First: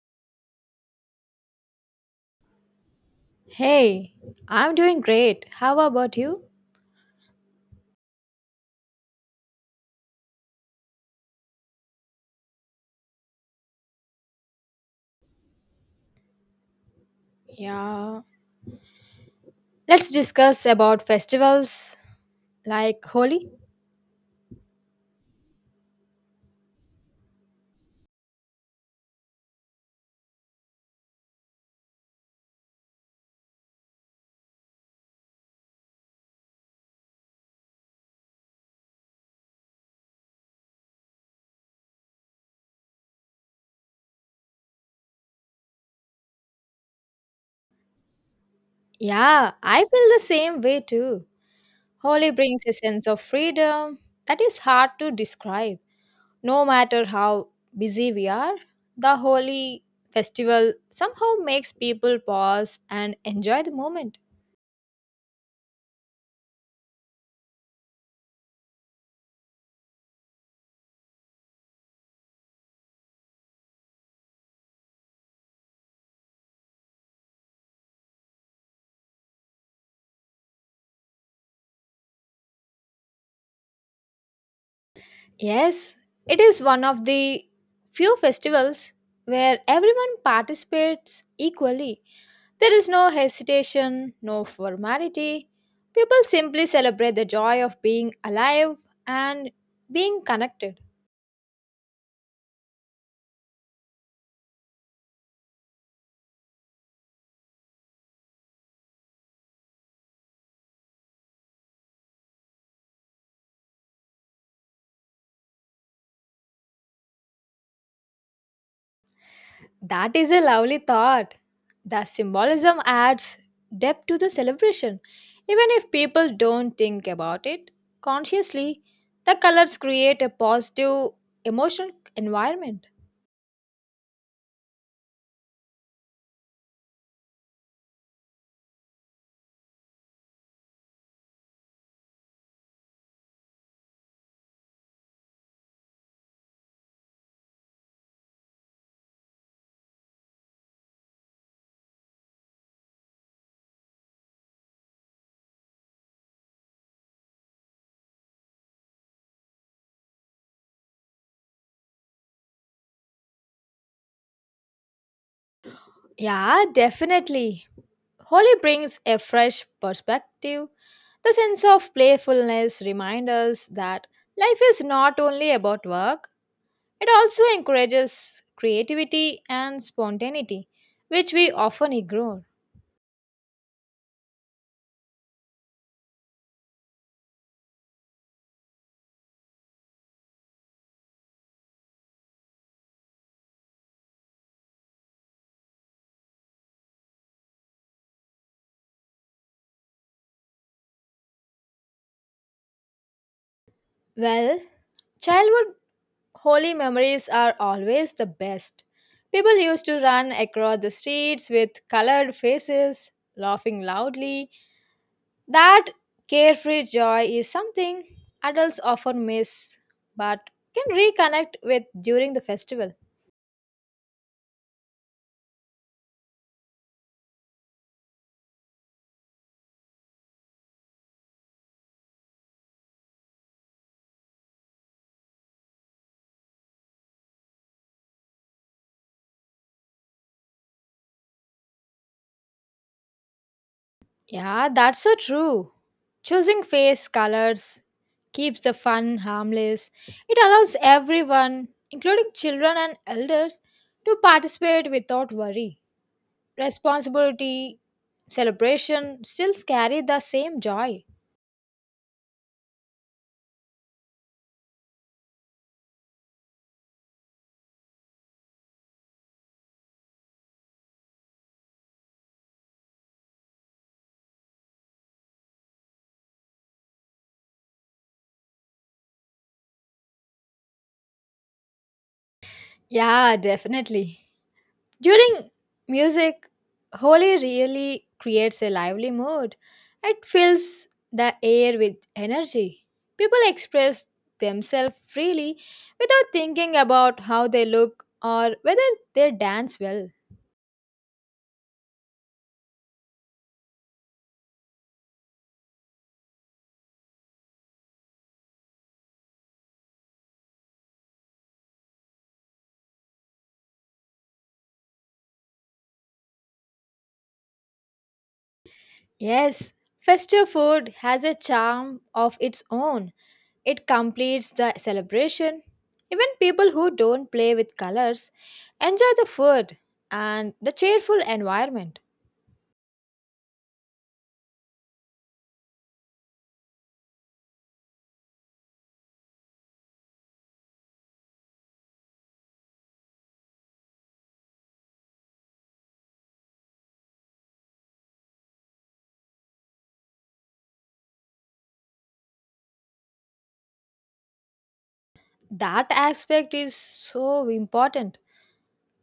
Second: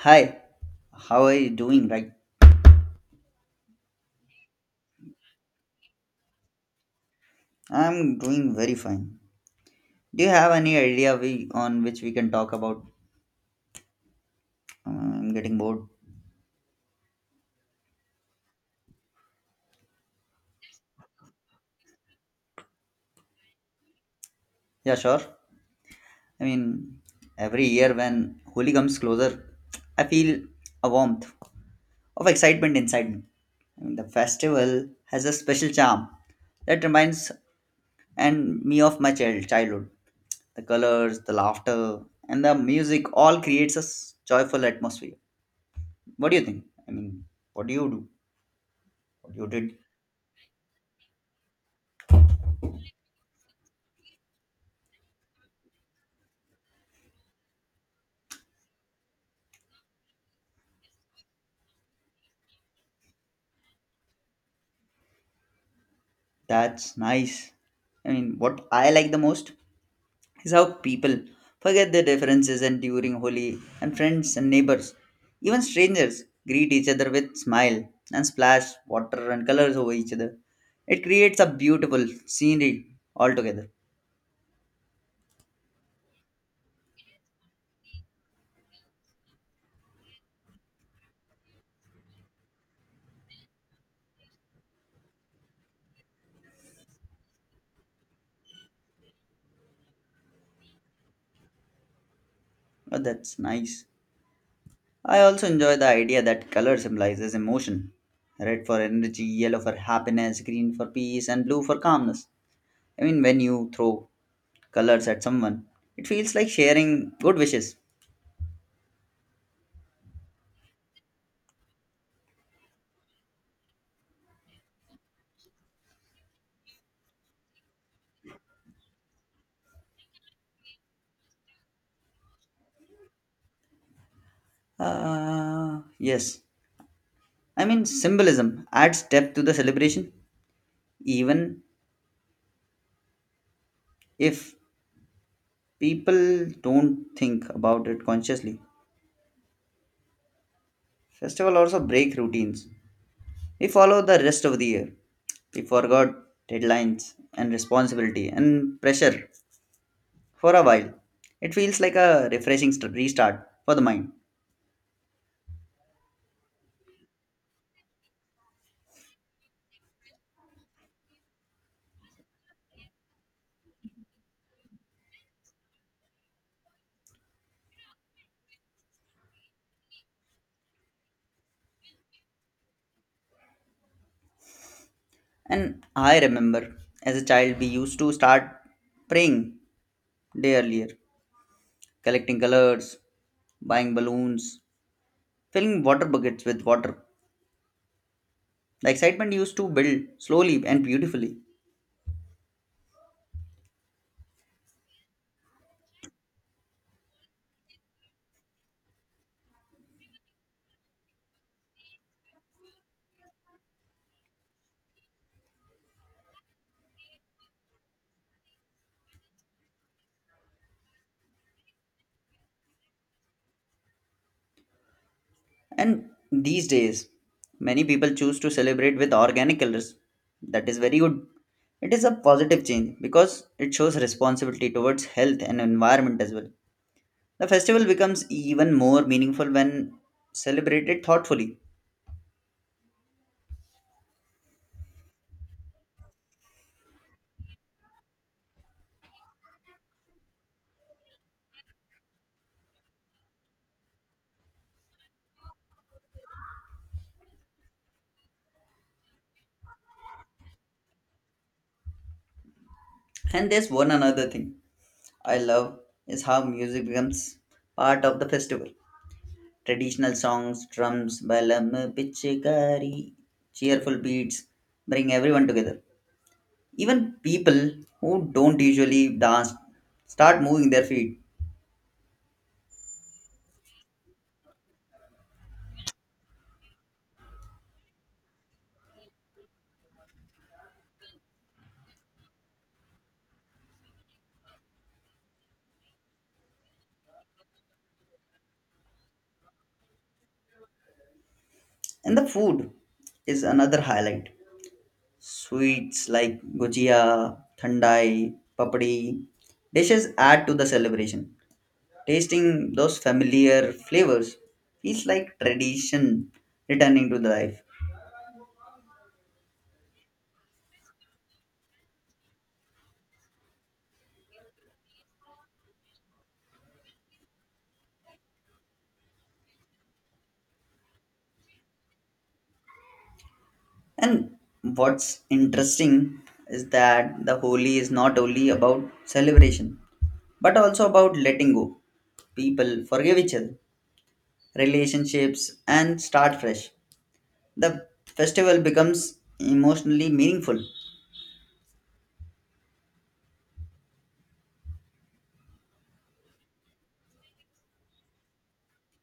Hi, how are you doing? Right, Hey, I'm doing great. How about you? I'm doing very fine. Do you have any idea we on which we can talk about? I'm getting bored. Yeah, let's discuss about festivals like Holi. Yeah, sure. I mean, every year when Holi comes closer, I feel a warmth of excitement inside me. I mean, the festival has a special charm that reminds and me of my childhood. The colors, the laughter, and the music all creates a joyful atmosphere. What do you think? I mean, what do you do? What you Yeah, did? I feel the same way too. Holi brings a sense of freedom that is hard to describe. No matter how busy we are, the Holi festival somehow makes people pause and enjoy the moment. That's nice. I mean, what I like the most is how people forget their differences and during Holi, and friends and neighbors, even strangers, greet each other with smile and splash water and colors over each other. It creates a beautiful scenery altogether. Yes, it is one of the few festivals where everyone participates equally. There is no hesitation, no formality. People simply celebrate the joy of being alive and being connected. Oh, that's nice. I also enjoy the idea that color symbolizes emotion. Red for energy, yellow for happiness, green for peace, and blue for calmness. I mean, when you throw colors at someone. It feels like sharing good wishes. That is a lovely thought. The symbolism adds depth to the celebration. Even if people don't think about it consciously, the colors create a positive emotional environment. Ah, yes. I mean, symbolism adds depth to the celebration, even if people don't think about it consciously. Festival also break routines. We follow the rest of the year. We forgot deadlines and responsibility and pressure for a while. It feels like a refreshing restart for the mind. Yeah, definitely. Holi brings a fresh perspective. The sense of playfulness reminds us that life is not only about work, it also encourages creativity and spontaneity, which we often ignore. And I remember as a child, we used to start praying day earlier collecting colors, buying balloons, filling water buckets with water. The excitement used to build slowly and beautifully. Well, childhood holy memories are always the best. People used to run across the streets with colored faces, laughing loudly. That carefree joy is something adults often miss but can reconnect with during the festival. And these days, many people choose to celebrate with organic colors. That is very good. It is a positive change because it shows responsibility towards health and environment as well. The festival becomes even more meaningful when celebrated thoughtfully. Yeah, that's so true. Choosing face colors keeps the fun harmless. It allows everyone, including children and elders, to participate without worry. Responsibility, celebration still carry the same joy. And there's one another thing I love is how music becomes part of the festival. Traditional songs, drums, balam, pichkari, cheerful beats bring everyone together. Even people who don't usually dance start moving their feet. Yeah, definitely. During music, Holi really creates a lively mood. It fills the air with energy. People express themselves freely without thinking about how they look or whether they dance well. And the food is another highlight. Sweets like gujia, thandai, papdi, dishes add to the celebration. Tasting those familiar flavors feels like tradition returning to the life. Yes, festive food has a charm of its own. It completes the celebration. Even people who don't play with colors enjoy the food and the cheerful environment. And what's interesting is that the Holi is not only about celebration, but also about letting go. People forgive each other, relationships, and start fresh. The festival becomes emotionally meaningful. That aspect is so important.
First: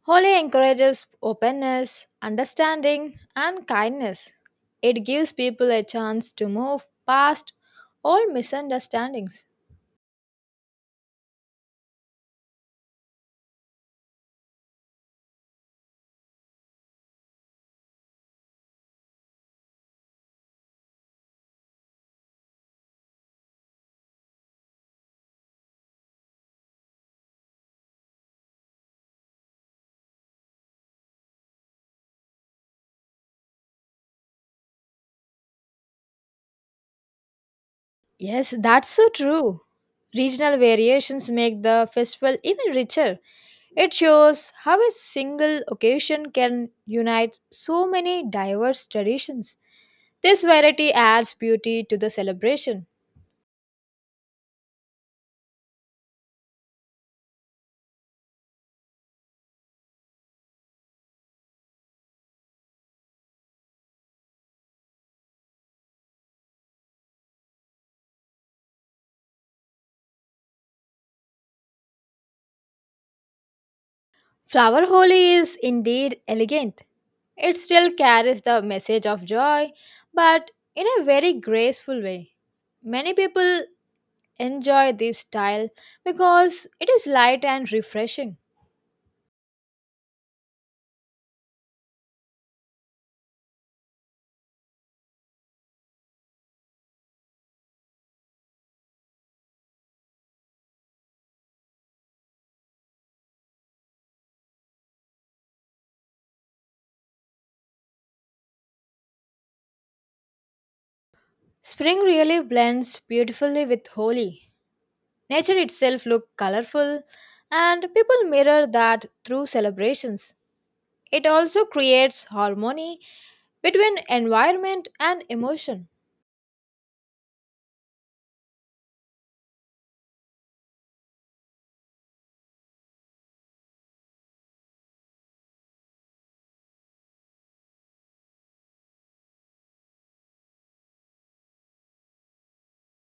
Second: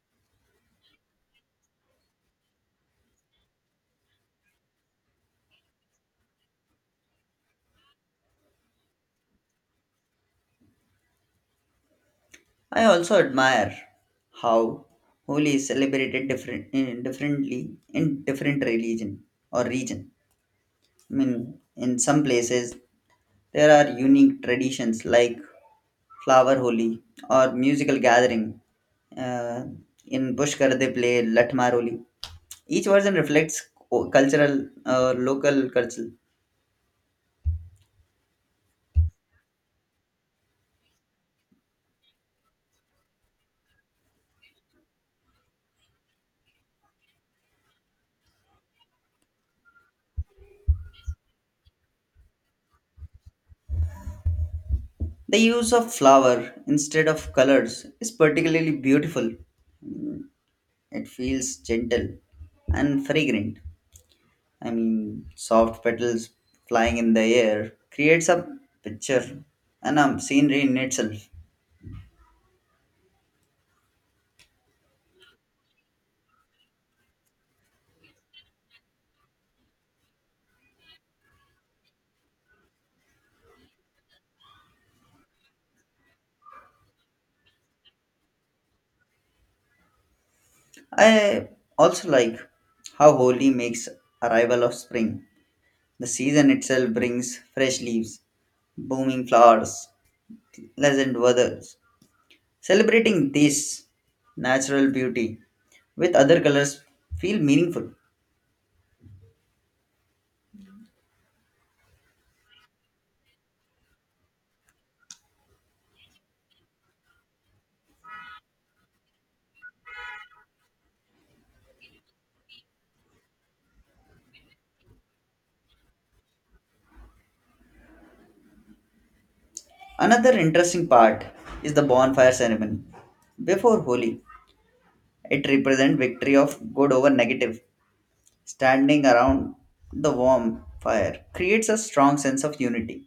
Holy encourages openness, understanding, and kindness. It gives people a chance to move past all misunderstandings. I also admire how Holi is celebrated differently in different religion or region. I mean, in some places there are unique traditions like flower holi or musical gathering. Uh, in Pushkar, they play Latmar holi. Each version reflects cultural local culture. Yes, that's so true. Regional variations make the festival even richer. It shows how a single occasion can unite so many diverse traditions. This variety adds beauty to the celebration. The use of flower instead of colors is particularly beautiful. It feels gentle and fragrant. I mean, soft petals flying in the air creates a picture and a scenery in itself. Flower Holi is indeed elegant. It still carries the message of joy, but in a very graceful way. Many people enjoy this style because it is light and refreshing. I also like how Holi makes arrival of spring. The season itself brings fresh leaves, blooming flowers, pleasant weather. Celebrating this natural beauty with other colors feel meaningful. Spring really blends beautifully with Holi. Nature itself looks colorful, and people mirror that through celebrations. It also creates harmony between environment and emotion. Another interesting part is the bonfire ceremony. Before Holi, it represents victory of good over negative. Standing around the warm fire creates a strong sense of unity.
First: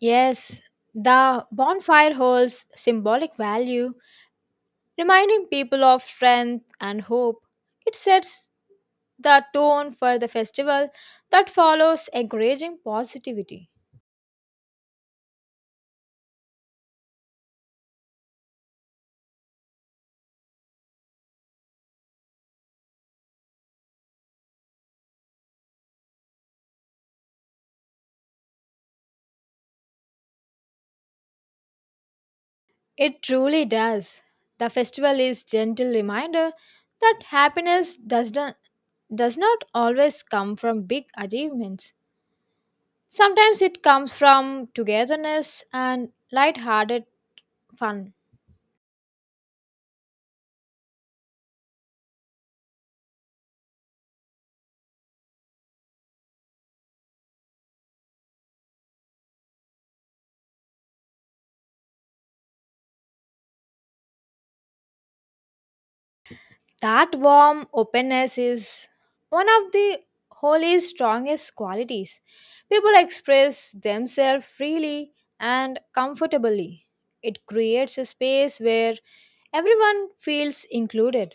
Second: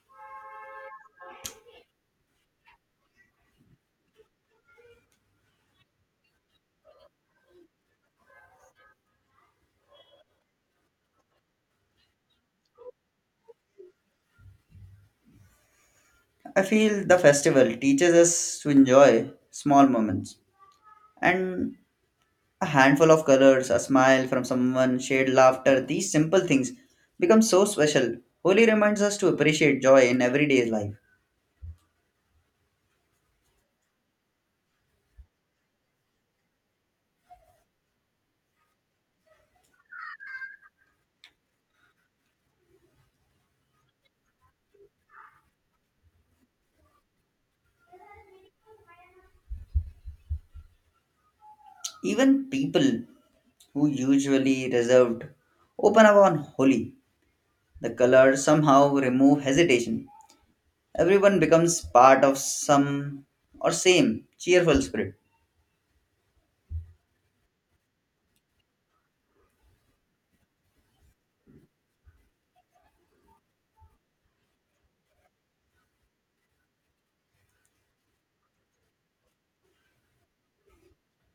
Yes, the bonfire holds symbolic value, reminding people of strength and hope. It sets the tone for the festival that follows, encouraging positivity. I feel the festival teaches us to enjoy small moments and a handful of colors, a smile from someone, shared laughter, these simple things become so special. Holi reminds us to appreciate joy in everyday life. It truly does. The festival is gentle reminder that happiness does not always come from big achievements. Sometimes it comes from togetherness and light-hearted fun. Even people who usually reserved open up on Holi. The colors somehow remove hesitation. Everyone becomes part of some or same cheerful spirit. That warm openness is one of the Holy's strongest qualities. People express themselves freely and comfortably. It creates a space where everyone feels included.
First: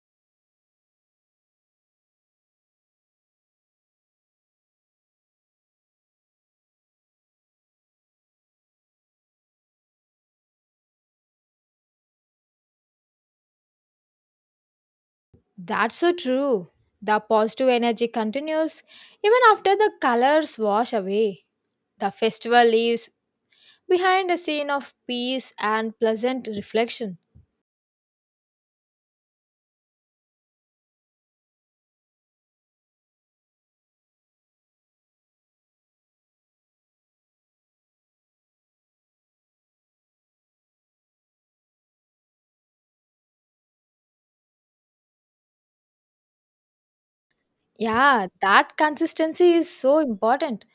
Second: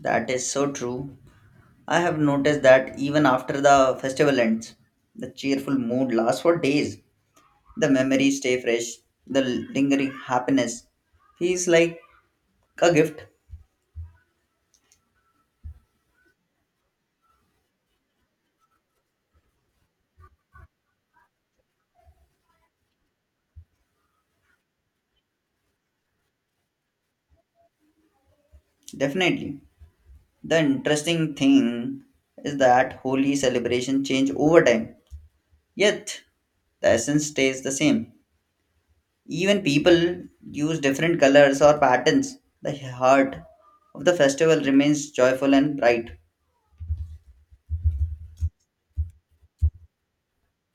That is so true. I have noticed that even after the festival ends, the cheerful mood lasts for days. The memories stay fresh, the lingering happiness feels like a gift, That's so true. The positive energy continues even after the colors wash away. The festival leaves behind a scene of peace and pleasant reflection. definitely. The interesting thing is that holy celebration change over time, yet the essence stays the same. Even people use different colors or patterns. The heart of the festival remains joyful and bright. Yeah, that consistency is so important.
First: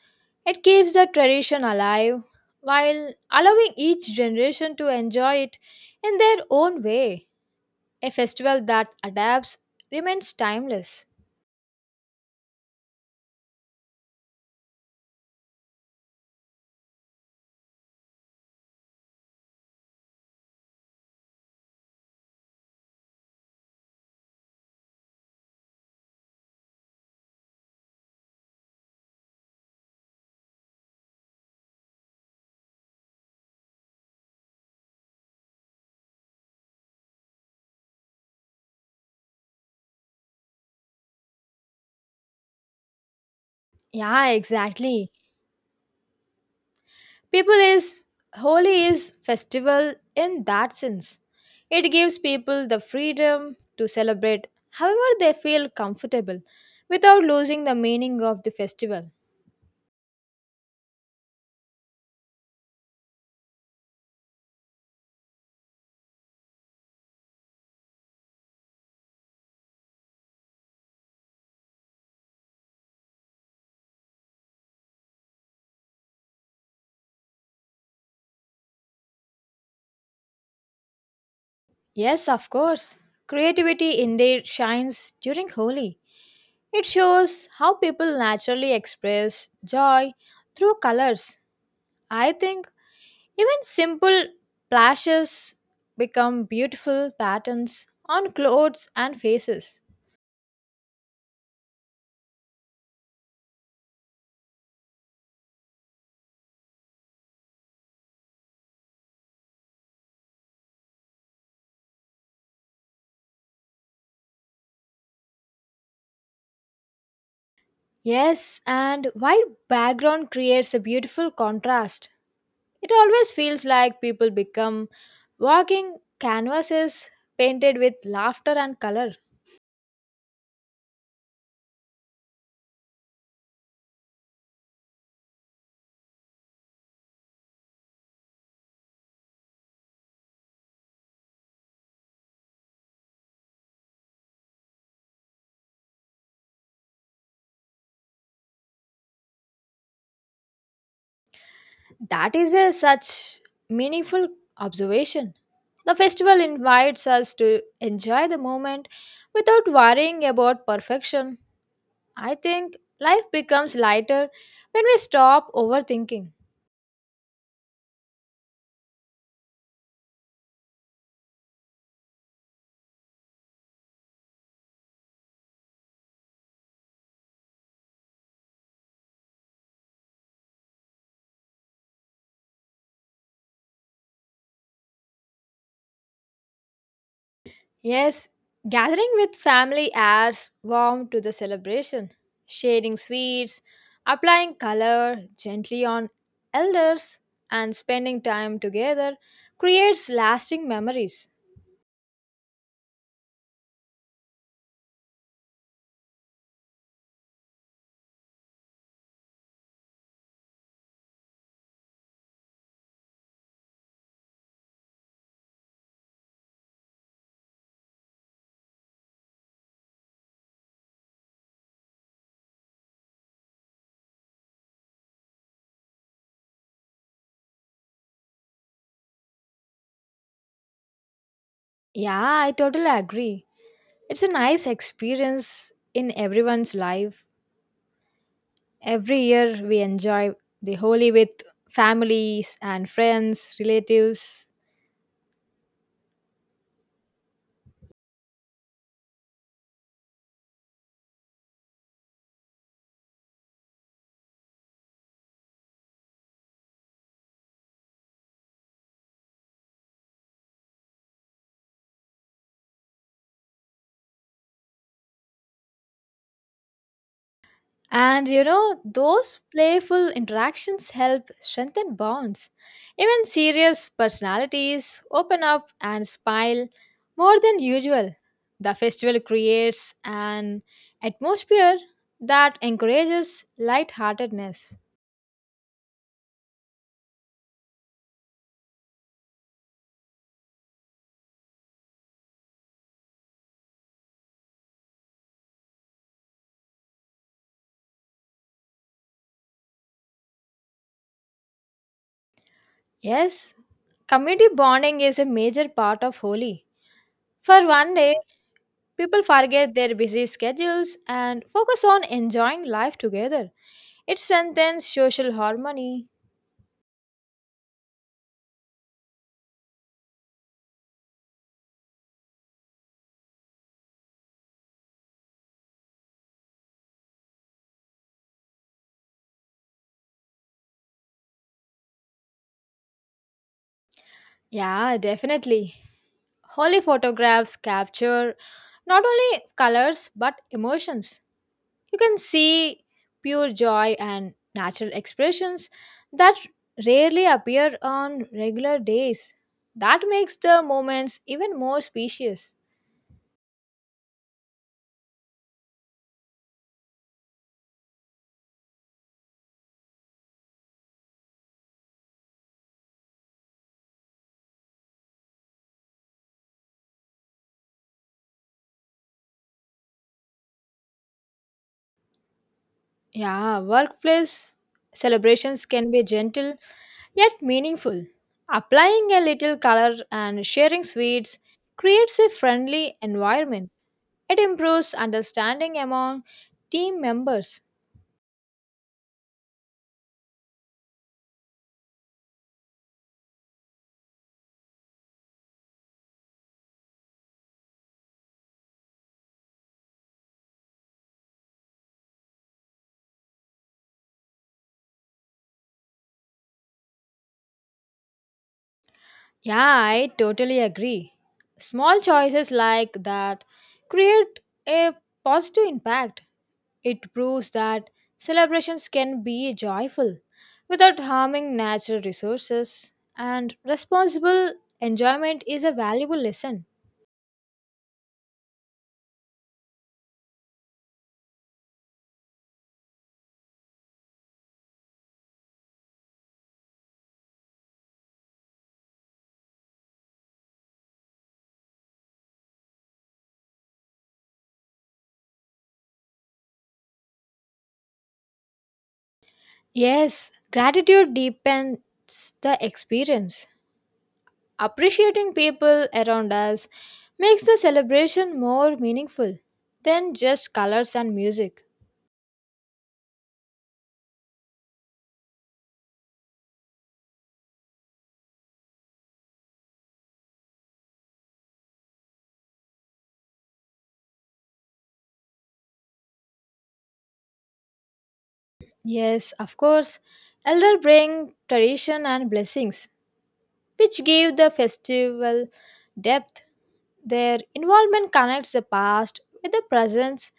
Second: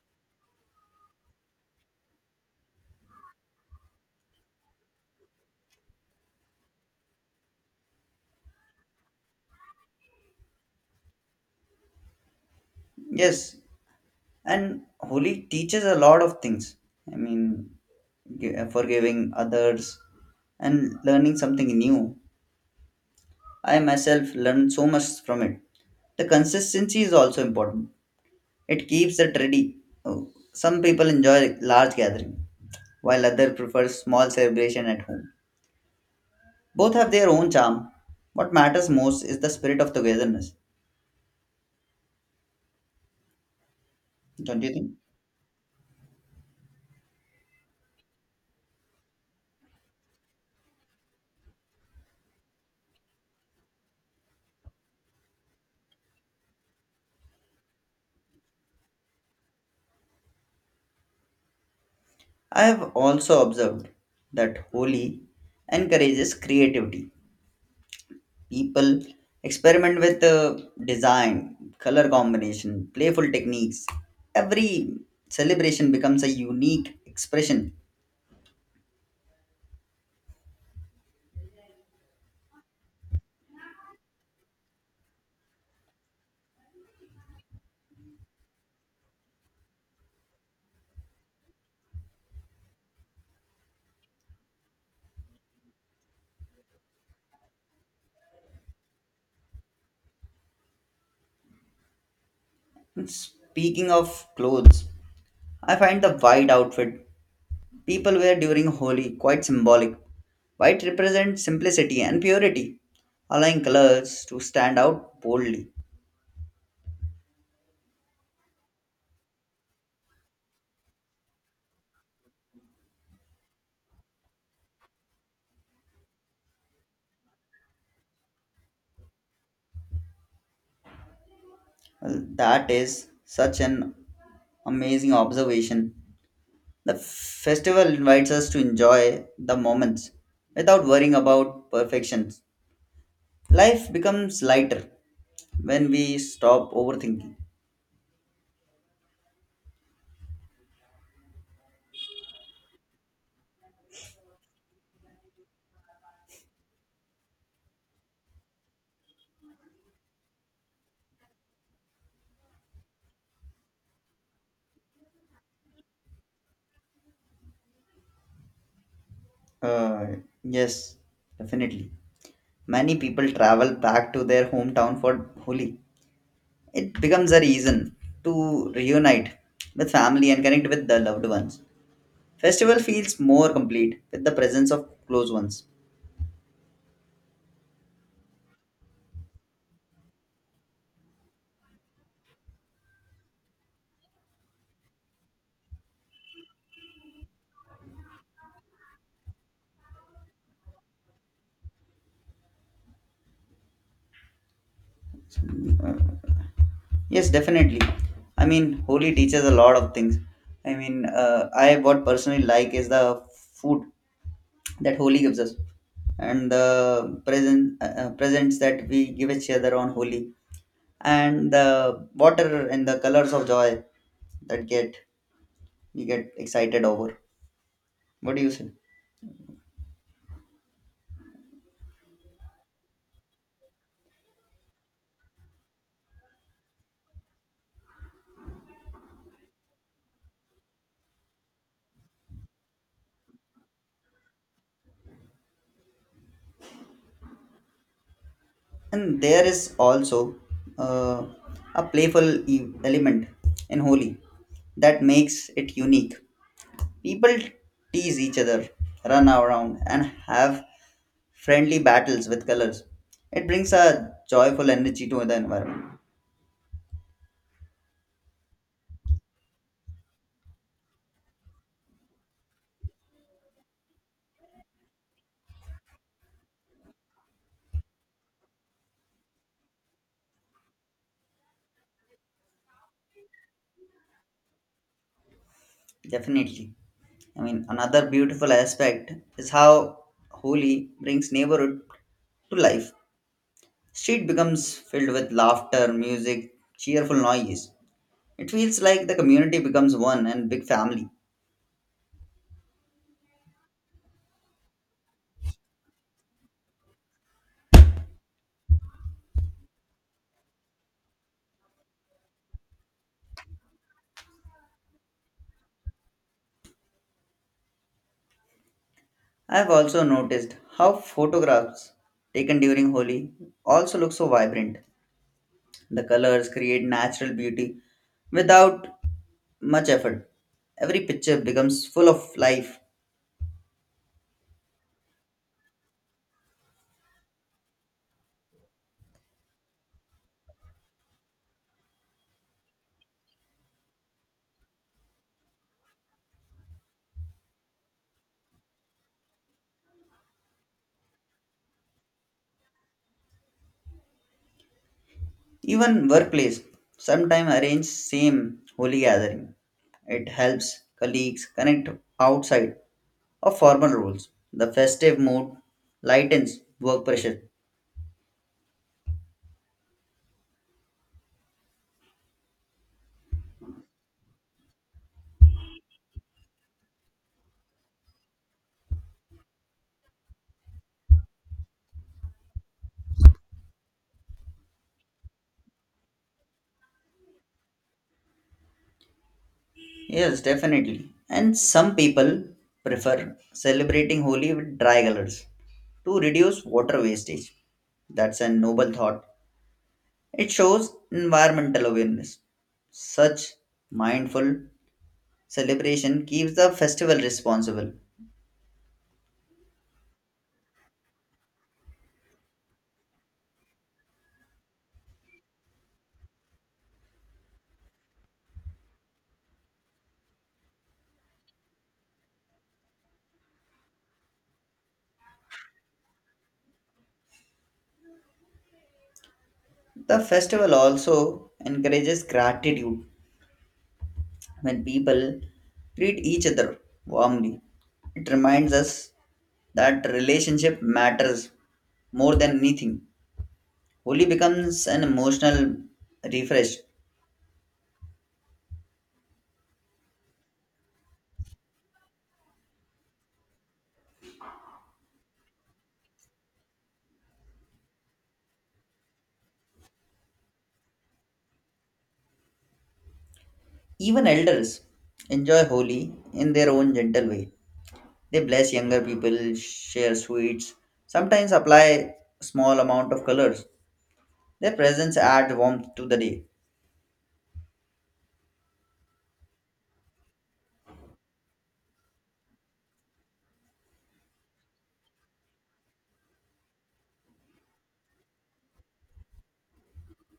It keeps the tradition alive while allowing each generation to enjoy it in their own way. A festival that adapts remains timeless. Yes, and Holi teaches a lot of things. I mean, forgiving others and learning something new. I myself learned so much from it. The consistency is also important. It keeps it ready. Oh, some people enjoy large gathering, while others prefer small celebration at home. Both have their own charm. What matters most is the spirit of togetherness, Yeah, don't you think? exactly. People is Holi is festival in that sense. It gives people the freedom to celebrate however they feel comfortable without losing the meaning of the festival. I have also observed that Holi encourages creativity. People experiment with design, color combination, playful techniques. Every celebration becomes a unique expression. Yes, of course. Creativity indeed shines during Holi. It shows how people naturally express joy through colors. I think even simple plashes become beautiful patterns on clothes and faces. Speaking of clothes, I find the white outfit people wear during Holi quite symbolic. White represents simplicity and purity, allowing colors to stand out boldly. Yes, and white background creates a beautiful contrast. It always feels like people become walking canvases painted with laughter and color. Well, that is such an amazing observation. The festival invites us to enjoy the moments without worrying about perfections. Life becomes lighter when we stop overthinking. That is a such meaningful observation. The festival invites us to enjoy the moment without worrying about perfection. I think life becomes lighter when we stop overthinking. Uh, yes, definitely. Many people travel back to their hometown for Holi. It becomes a reason to reunite with family and connect with the loved ones. Festival feels more complete with the presence of close ones. Yes, gathering with family adds warmth to the celebration. Sharing sweets, applying color gently on elders, and spending time together creates lasting memories. Uh, Yes, definitely. I mean, Holi teaches a lot of things. I mean, I what personally like is the food that Holi gives us, and the presents that we give each other on Holi, and the water and the colors of joy that get we get excited over. What do you say? Yeah, I totally agree. It's a nice experience in everyone's life. Every year we enjoy the Holi with families and friends, relatives. And there is also uh, a playful element in Holi that makes it unique. People tease each other, run around, and have friendly battles with colors. It brings a joyful energy to the environment. Those playful interactions help strengthen bonds. Even serious personalities open up and smile more than usual. The festival creates an atmosphere that encourages lightheartedness. Definitely. I mean, another beautiful aspect is how Holi brings neighborhood to life. Street becomes filled with laughter, music, cheerful noise. It feels like the community becomes one and big family. Yes, community bonding is a major part of Holi. For one day, people forget their busy schedules and focus on enjoying life together. It strengthens social harmony. I have also noticed how photographs taken during Holi also look so vibrant. The colors create natural beauty without much effort. Every picture becomes full of life. Yeah, definitely. Holy photographs capture not only colors but emotions. You can see pure joy and natural expressions that rarely appear on regular days. That makes the moments even more specious. Even workplace sometime arrange same holy gathering. It helps colleagues connect outside of formal roles. The festive mood lightens work pressure. Yeah, workplace celebrations can be gentle yet meaningful. Applying a little color and sharing sweets creates a friendly environment. It improves understanding among team members. Yes, definitely. And some people prefer celebrating Holi with dry colors to reduce water wastage. That's a noble thought. It shows environmental awareness. Such mindful celebration keeps the festival responsible. Yeah, I totally agree. Small choices like that create a positive impact. It proves that celebrations can be joyful without harming natural resources, and responsible enjoyment is a valuable lesson. The festival also encourages gratitude when people treat each other warmly. It reminds us that relationship matters more than anything. Holi becomes an emotional refresh. Yes, gratitude deepens the experience. Appreciating people around us makes the celebration more meaningful than just colors and music. Even elders enjoy Holi in their own gentle way. They bless younger people, share sweets, sometimes apply small amount of colors. Their presence adds warmth to the day. Yes, of course, elder bring tradition and blessings, which give the festival depth. Their involvement connects the past with the present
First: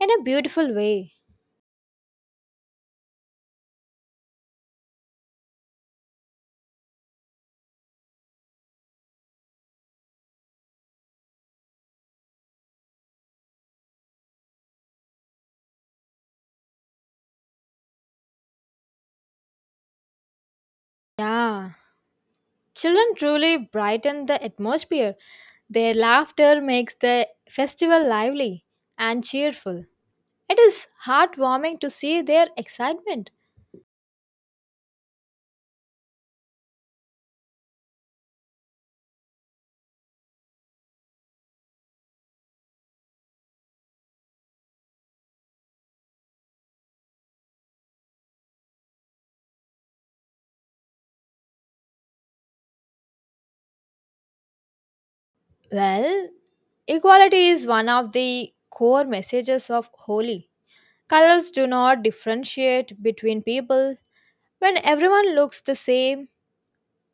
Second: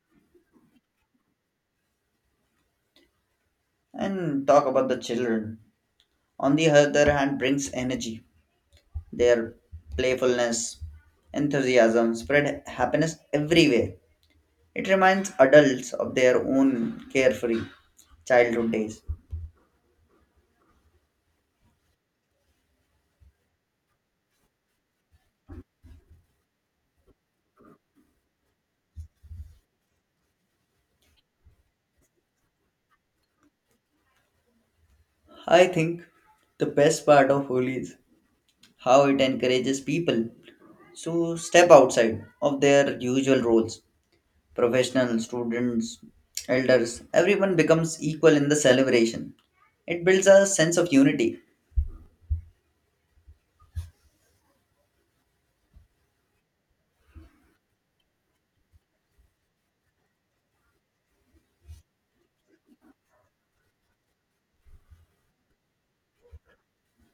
in a beautiful way. And talk about the children. On the other hand, brings energy. Their playfulness, enthusiasm spread happiness everywhere. It reminds adults of their own carefree childhood days. Yeah, children truly brighten the atmosphere. Their laughter makes the festival lively and cheerful. It is heartwarming to see their excitement. I think the best part of Holi is how it encourages people to step outside of their usual roles professional students, elders, everyone becomes equal in the celebration. It builds a sense of unity. Well, equality is one of the core messages of Holi. Colors do not differentiate between people. When everyone looks the same,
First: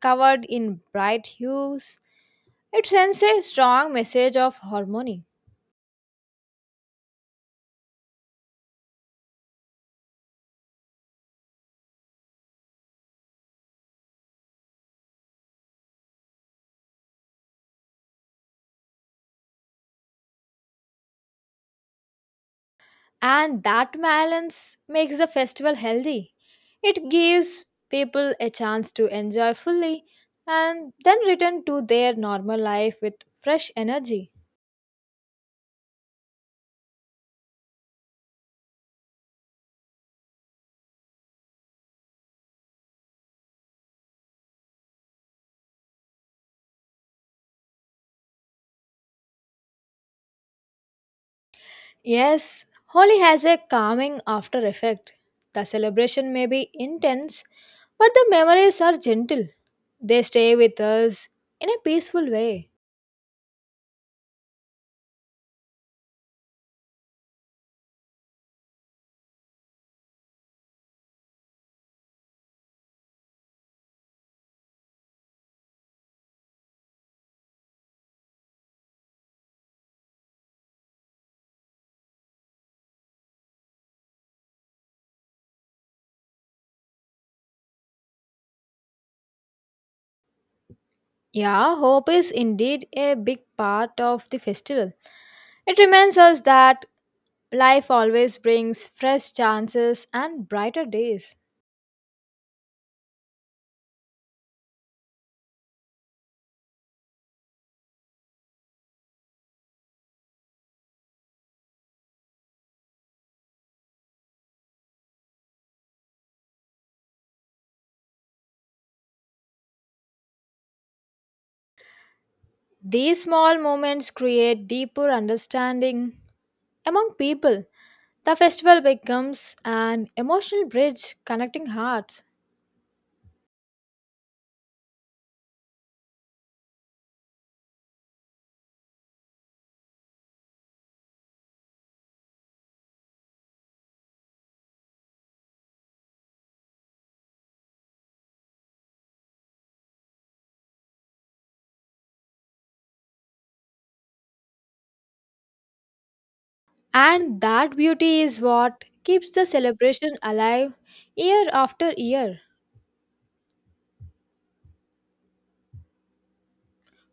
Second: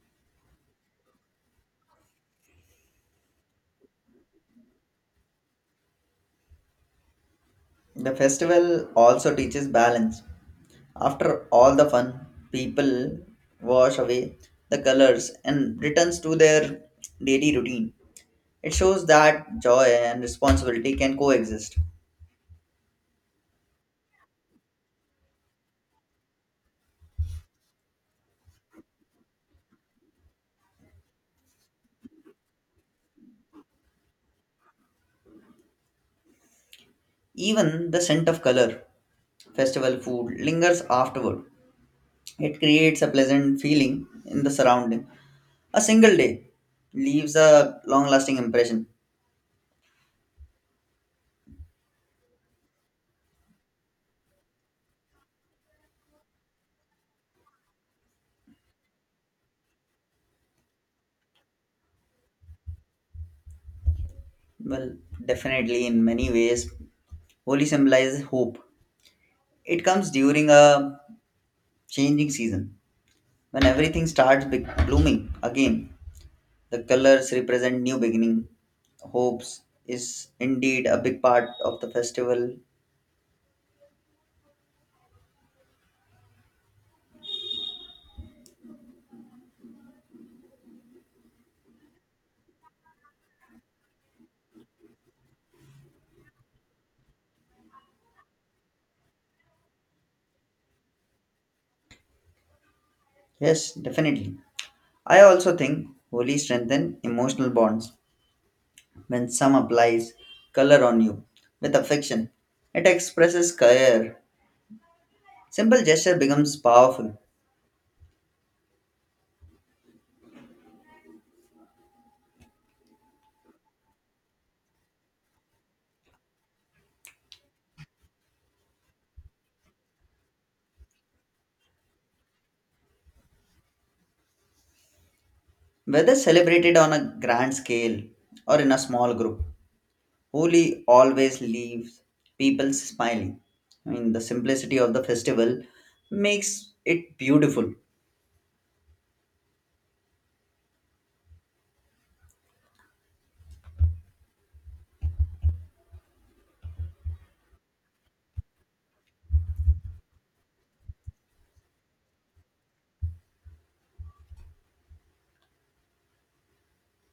covered in bright hues, it sends a strong message of harmony. The festival also teaches balance. After all the fun, people wash away the colors and returns to their daily routine. It shows that joy and responsibility can coexist. And that balance makes the festival healthy. It gives people a chance to enjoy fully and then return to their normal life with fresh energy. Even the scent of color, festival food lingers afterward. It creates a pleasant feeling in the surrounding. A single day leaves a long lasting impression. Yes, Holi has a calming after effect. The celebration may be intense, but the memories are gentle. They stay with us in a peaceful way. Well, definitely, in many ways, Holi symbolizes hope. It comes during a changing season when everything starts blooming again. The colors represent new beginning. Hopes is indeed a big part of the festival. Yeah, hope is indeed a big part of the festival. It reminds us that life always brings fresh chances and brighter days. Yes, definitely. I also think Holi strengthens emotional bonds when some applies color on you with affection. It expresses care. Simple gesture becomes powerful, These small moments create deeper understanding among people. The festival becomes an emotional bridge connecting hearts, whether celebrated on a grand scale or in a small group. Holi always leaves people smiling. I mean, the simplicity of the festival makes it beautiful. and that beauty is what keeps the celebration alive year after year.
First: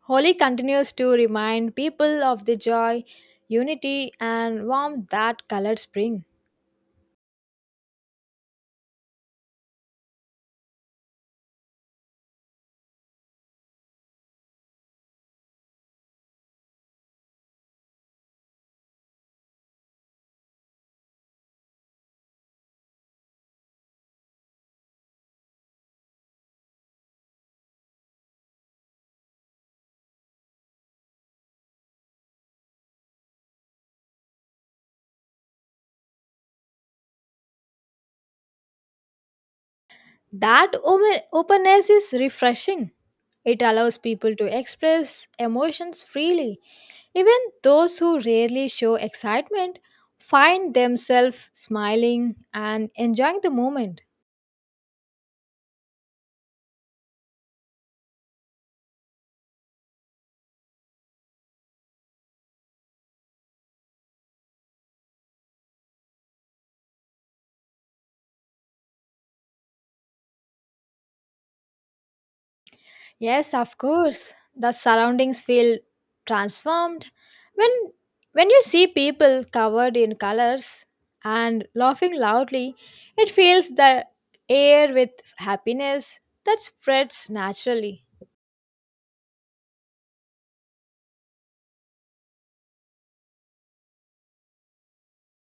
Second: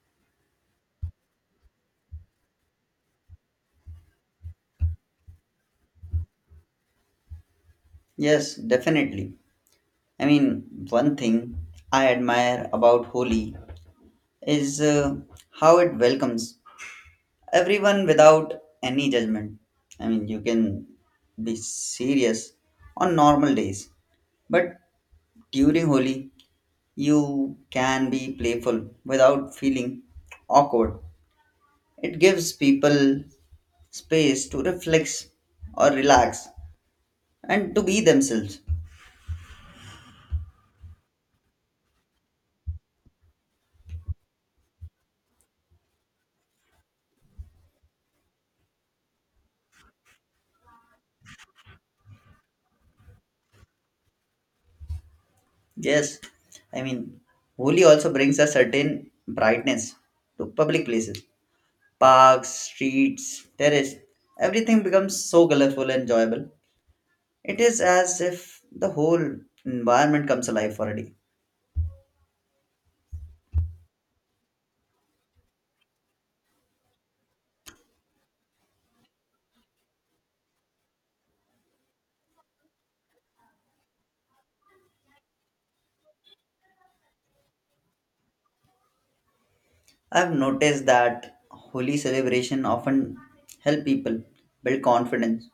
Holi continues to remind people of the joy, unity, and warmth that colors bring. Yes, definitely. I mean, one thing I admire about Holi is how it welcomes everyone without any judgment. I mean, you can be serious on normal days, but during Holi, you can be playful without feeling awkward. It gives people space to reflect or relax and to be themselves. That ome- openness is refreshing. It allows people to express emotions freely. Even those who rarely show excitement find themselves smiling and enjoying the moment. Yes, I mean, Holi also brings a certain brightness to public places. Parks, streets, terrace, everything becomes so colorful and enjoyable. It is as if the whole environment comes alive for a day. Yes, of course, the surroundings feel transformed when when you see people covered in colors and laughing loudly, it fills the air with happiness that spreads naturally. I've noticed that holy celebration often help people build confidence.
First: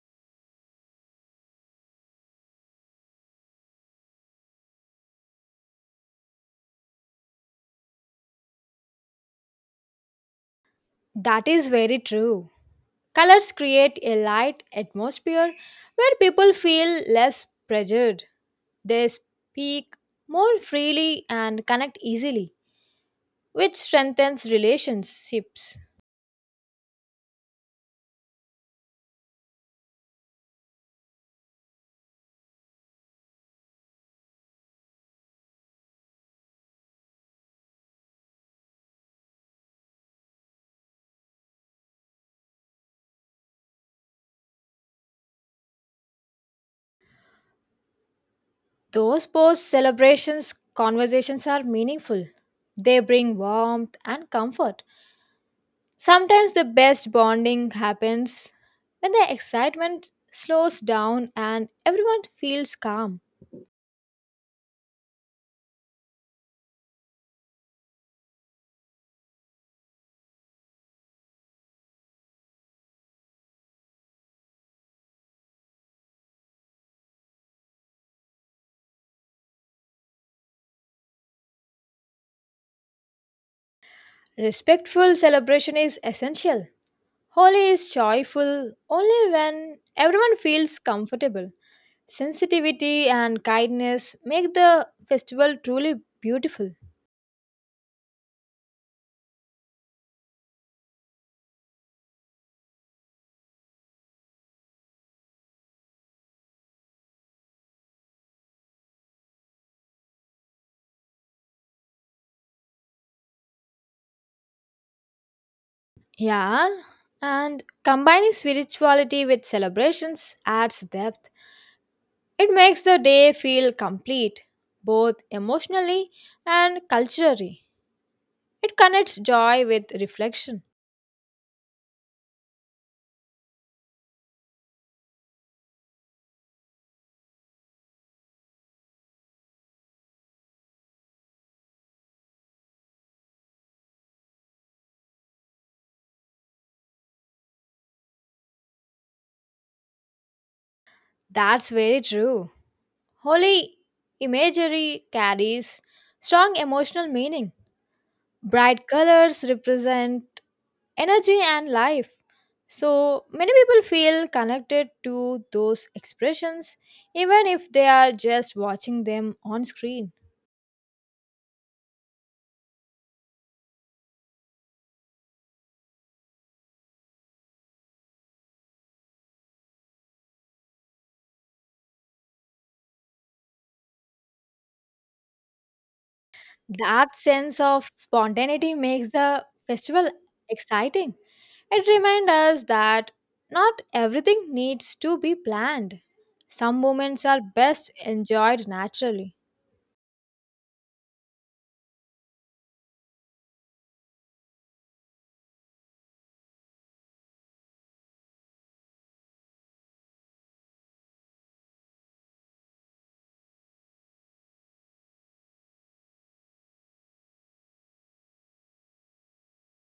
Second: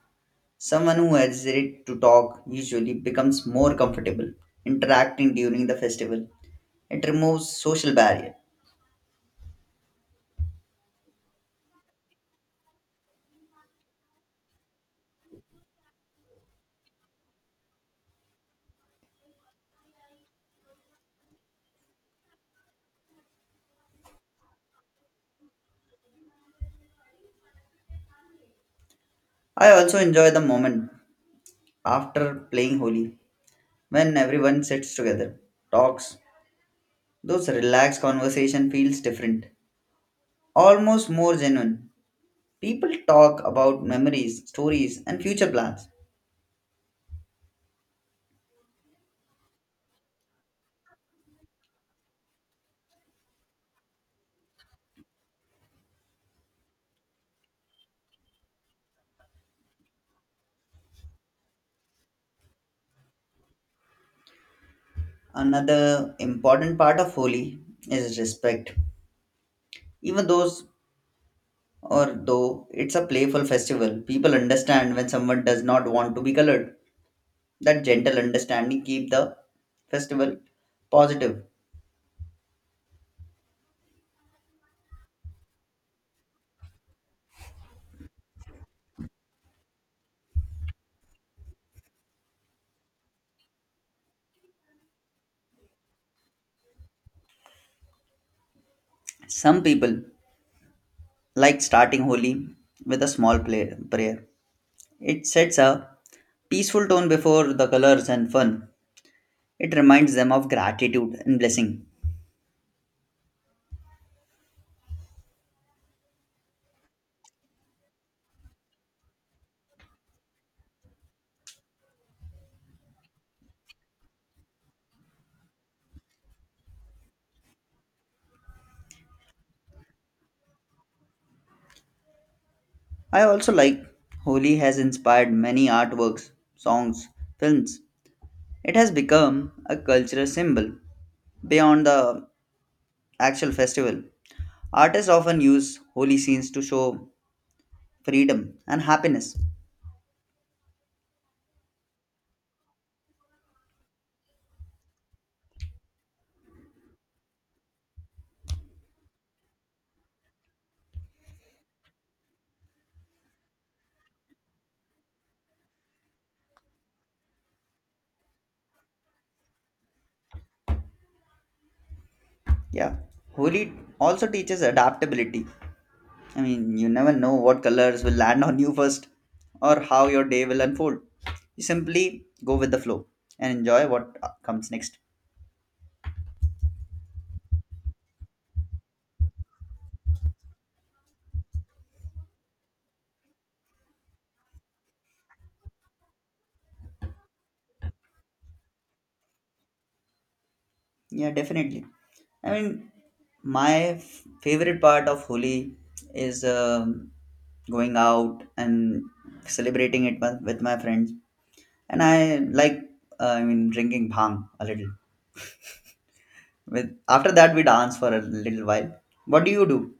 Someone who hesitates to talk usually becomes more comfortable interacting during the festival. It removes social barrier. That is very true. Colors create a light atmosphere where people feel less pressured. They speak more freely and connect easily, which strengthens relationships. I also enjoy the moment after playing Holi when everyone sits together, talks. Those relaxed conversation feels different, almost more genuine. People talk about memories, stories, and future plans. Those post celebrations conversations are meaningful. They bring warmth and comfort. Sometimes the best bonding happens when the excitement slows down and everyone feels calm. Another important part of Holi is respect. Even those or though it's a playful festival, people understand when someone does not want to be colored. That gentle understanding keep the festival positive. Respectful celebration is essential. Holi is joyful only when everyone feels comfortable. Sensitivity and kindness make the festival truly beautiful. Some people like starting Holi with a small prayer. It sets a peaceful tone before the colors and fun. It reminds them of gratitude and blessing. Yeah, and combining spirituality with celebrations adds depth. It makes the day feel complete, both emotionally and culturally. It connects joy with reflection. I also like Holi has inspired many artworks, songs, films. It has become a cultural symbol beyond the actual festival. Artists often use holy scenes to show freedom and happiness. That's very true. Holy imagery carries strong emotional meaning. Bright colors represent energy and life. So many people feel connected to those expressions even if they are just watching them on screen. Yeah, holy also teaches adaptability. I mean, you never know what colors will land on you first or how your day will unfold. You simply go with the flow and enjoy what comes next. That sense of spontaneity makes the festival exciting. It reminds us that not everything needs to be planned. Some moments are best enjoyed naturally. Yeah, definitely. I mean, my favorite part of Holi is going out and celebrating it with my friends. And I mean, drinking bhang a little. With after that, we dance for a little while. What do you do?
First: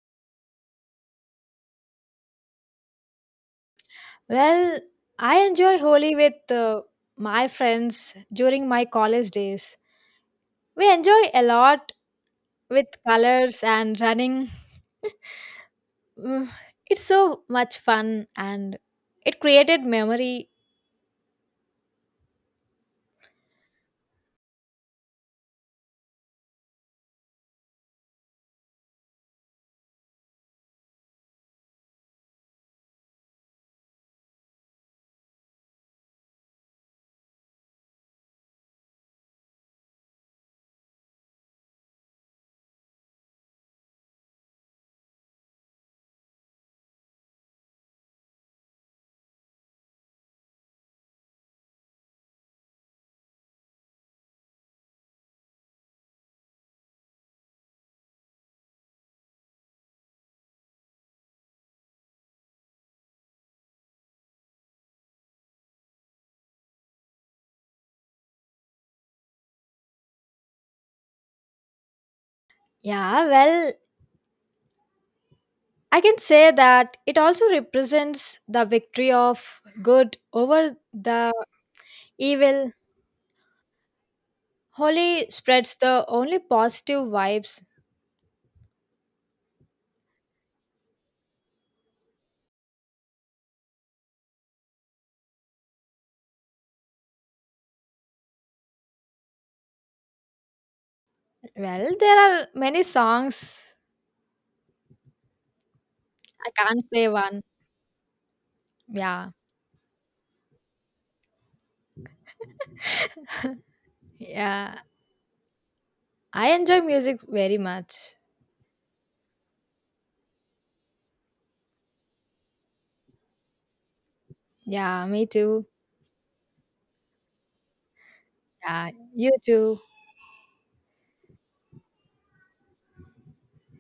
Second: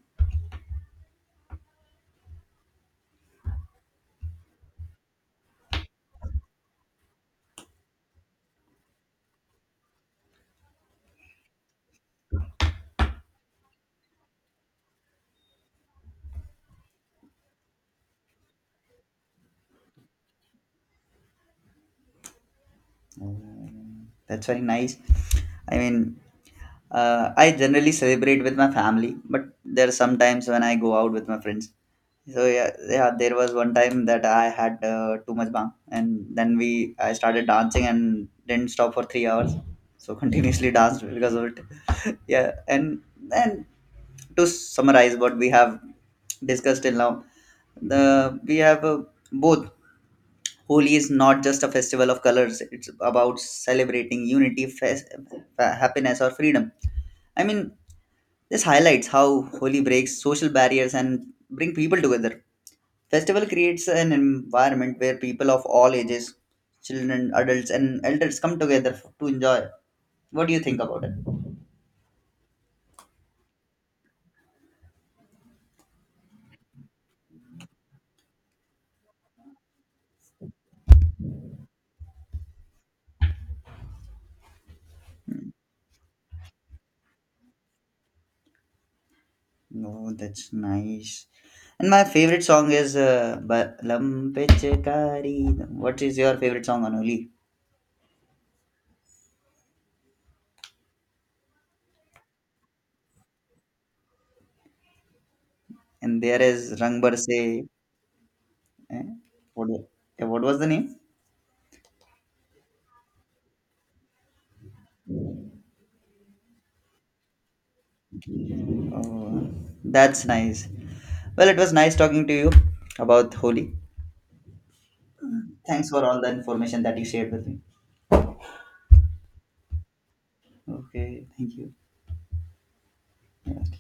Well, I enjoy Holi with my friends during my college days. We enjoy a lot with colors and running. Mm, it's so much fun and it created memory. That's very nice. I mean, I generally celebrate with my family, but there are some times when I go out with my friends. So yeah, there was one time that I had too much bang, and then we I started dancing and didn't stop for 3 hours. So continuously danced because of it. yeah, and to summarize what we have discussed till now, the we have both Holi is not just a festival of colors, it's about celebrating unity, happiness, or freedom. I mean, this highlights how Holi breaks social barriers and bring people together. Festival creates an environment where people of all ages, children, adults, and elders come together to enjoy. What do you think about it? Yeah, well, I can say that it also represents the victory of good over the evil. Holi spreads the only positive vibes. Oh, that's nice. And my favorite song is by Lam. What is your favorite song on Holi? Well, there are many songs. And there I is can't Rang say one. Barse. Eh? Yeah. What, wa- what was the name? Yeah. I enjoy music very much. Oh, that's nice. Well, it was nice talking to you about Holi. Yeah, me too. Thanks for all the information that you shared with me. Yeah, you too. Okay, thank you. Yeah.